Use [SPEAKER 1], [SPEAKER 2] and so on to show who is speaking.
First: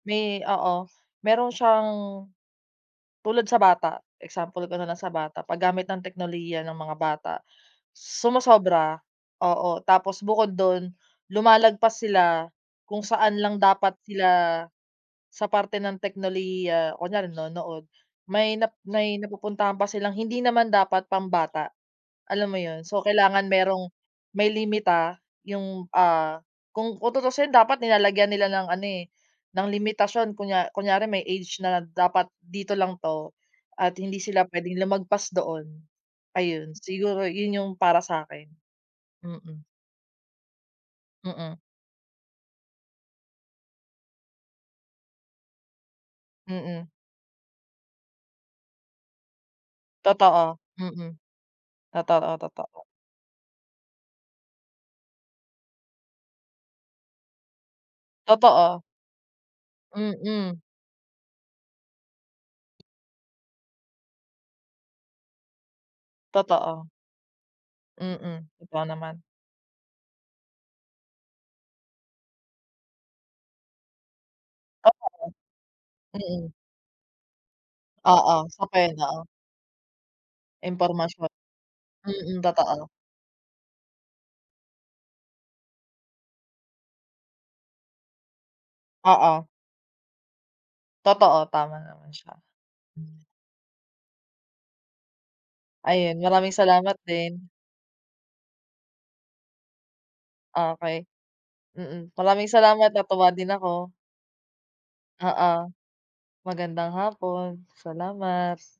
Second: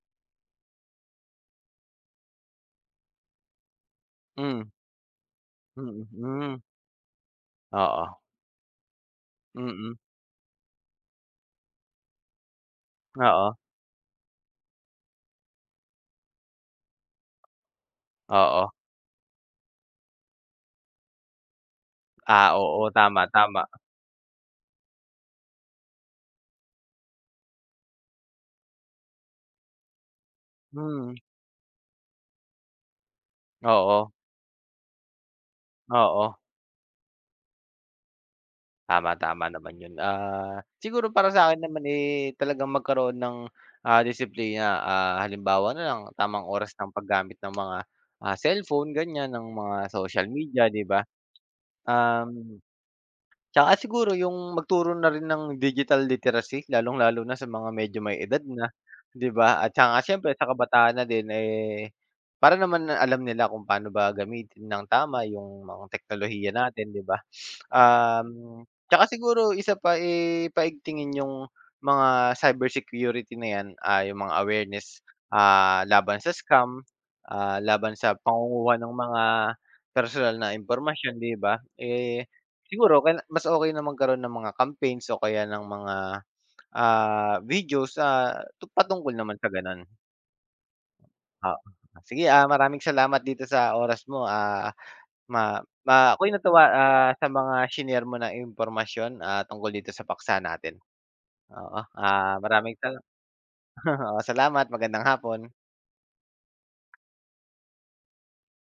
[SPEAKER 1] May oo. Meron siyang, tulad sa bata. Example
[SPEAKER 2] Mm.
[SPEAKER 1] ko na lang sa bata. Paggamit ng
[SPEAKER 2] Mm, hmm.
[SPEAKER 1] teknolohiya ng mga bata.
[SPEAKER 2] Oo.
[SPEAKER 1] Sumosobra, oo.
[SPEAKER 2] Mm.
[SPEAKER 1] Tapos bukod dun lumalagpas sila kung saan
[SPEAKER 2] Oo.
[SPEAKER 1] lang dapat sila sa parte ng teknolohiya, kunwari nanonood, may nap
[SPEAKER 2] Oo.
[SPEAKER 1] may napupuntahan pa silang hindi naman dapat pambata, alam
[SPEAKER 2] Ah,
[SPEAKER 1] mo yun?
[SPEAKER 2] oo.
[SPEAKER 1] So,
[SPEAKER 2] Tama,
[SPEAKER 1] kailangan
[SPEAKER 2] tama.
[SPEAKER 1] merong may limita yung, ah, kung kung tutuusin dapat nilalagyan nila ng ano eh, ng limitasyon, kunya kunyari
[SPEAKER 2] Mm.
[SPEAKER 1] may age na dapat dito lang 'to at
[SPEAKER 2] Oo.
[SPEAKER 1] hindi sila pwedeng lumagpas doon,
[SPEAKER 2] Oo.
[SPEAKER 1] ayun. Siguro yun yung para sa'kin,
[SPEAKER 2] Tama. Tama
[SPEAKER 1] mm.
[SPEAKER 2] naman yun. Ah, siguro para
[SPEAKER 1] Mm.
[SPEAKER 2] sa'kin naman eh talagang magkaroon ng, ah, disiplina. Ah, halimbawa na lang tamang oras
[SPEAKER 1] Mm.
[SPEAKER 2] ng paggamit ng mga, ah, cellphone, ganiyan, ng mga social
[SPEAKER 1] Totoo.
[SPEAKER 2] media, 'di ba?
[SPEAKER 1] Mm. Totoo,
[SPEAKER 2] Um,
[SPEAKER 1] totoo.
[SPEAKER 2] tsaka siguro yung magturo na rin ng digital literacy, lalong-lalo na sa mga medyo may edad na,
[SPEAKER 1] Totoo.
[SPEAKER 2] 'di ba? At saka siyempre sa
[SPEAKER 1] Mm.
[SPEAKER 2] kabataan na din, eh, para naman, ah, alam nila kung paano ba gamitin nang tama yung mga teknolohiya
[SPEAKER 1] Totoo.
[SPEAKER 2] natin, 'di ba?
[SPEAKER 1] Mm.
[SPEAKER 2] Um,
[SPEAKER 1] Ikaw
[SPEAKER 2] tsaka
[SPEAKER 1] naman.
[SPEAKER 2] siguro isa pa eh paigtingin yung mga cybersecurity na yan, ah, yung mga awareness,
[SPEAKER 1] Tama
[SPEAKER 2] ah, laban sa
[SPEAKER 1] rin. Mm.
[SPEAKER 2] scam, ah, laban sa
[SPEAKER 1] Oo, isa pa
[SPEAKER 2] pangunguha ng
[SPEAKER 1] yun, oo.
[SPEAKER 2] mga personal na impormasyon,
[SPEAKER 1] Impormasyon.
[SPEAKER 2] 'di ba? Eh,
[SPEAKER 1] Mm. Totoo.
[SPEAKER 2] siguro okey na mas okey na magkaroon ng mga campaigns o kaya ng mga, ah, videos, ah, tu patungkol naman
[SPEAKER 1] Oo.
[SPEAKER 2] sa ganun.
[SPEAKER 1] Totoo.
[SPEAKER 2] Oo,
[SPEAKER 1] Tama naman
[SPEAKER 2] sige
[SPEAKER 1] siya.
[SPEAKER 2] ah. Maraming
[SPEAKER 1] Hmm.
[SPEAKER 2] salamat dito sa oras mo. Ah ma ma
[SPEAKER 1] Ayun,
[SPEAKER 2] ako'y
[SPEAKER 1] maraming
[SPEAKER 2] natuwa,
[SPEAKER 1] salamat
[SPEAKER 2] ah, sa
[SPEAKER 1] din.
[SPEAKER 2] mga shinare mo na impormasyon, ah, tungkol dito sa paksa natin.
[SPEAKER 1] Okey.
[SPEAKER 2] Oo,
[SPEAKER 1] Mm.
[SPEAKER 2] ah,
[SPEAKER 1] Maraming
[SPEAKER 2] maraming
[SPEAKER 1] salamat,
[SPEAKER 2] sala
[SPEAKER 1] natuwa din ako.
[SPEAKER 2] oo, salamat. Magandang hapon.
[SPEAKER 1] Oo. Magandang hapon. Salamat.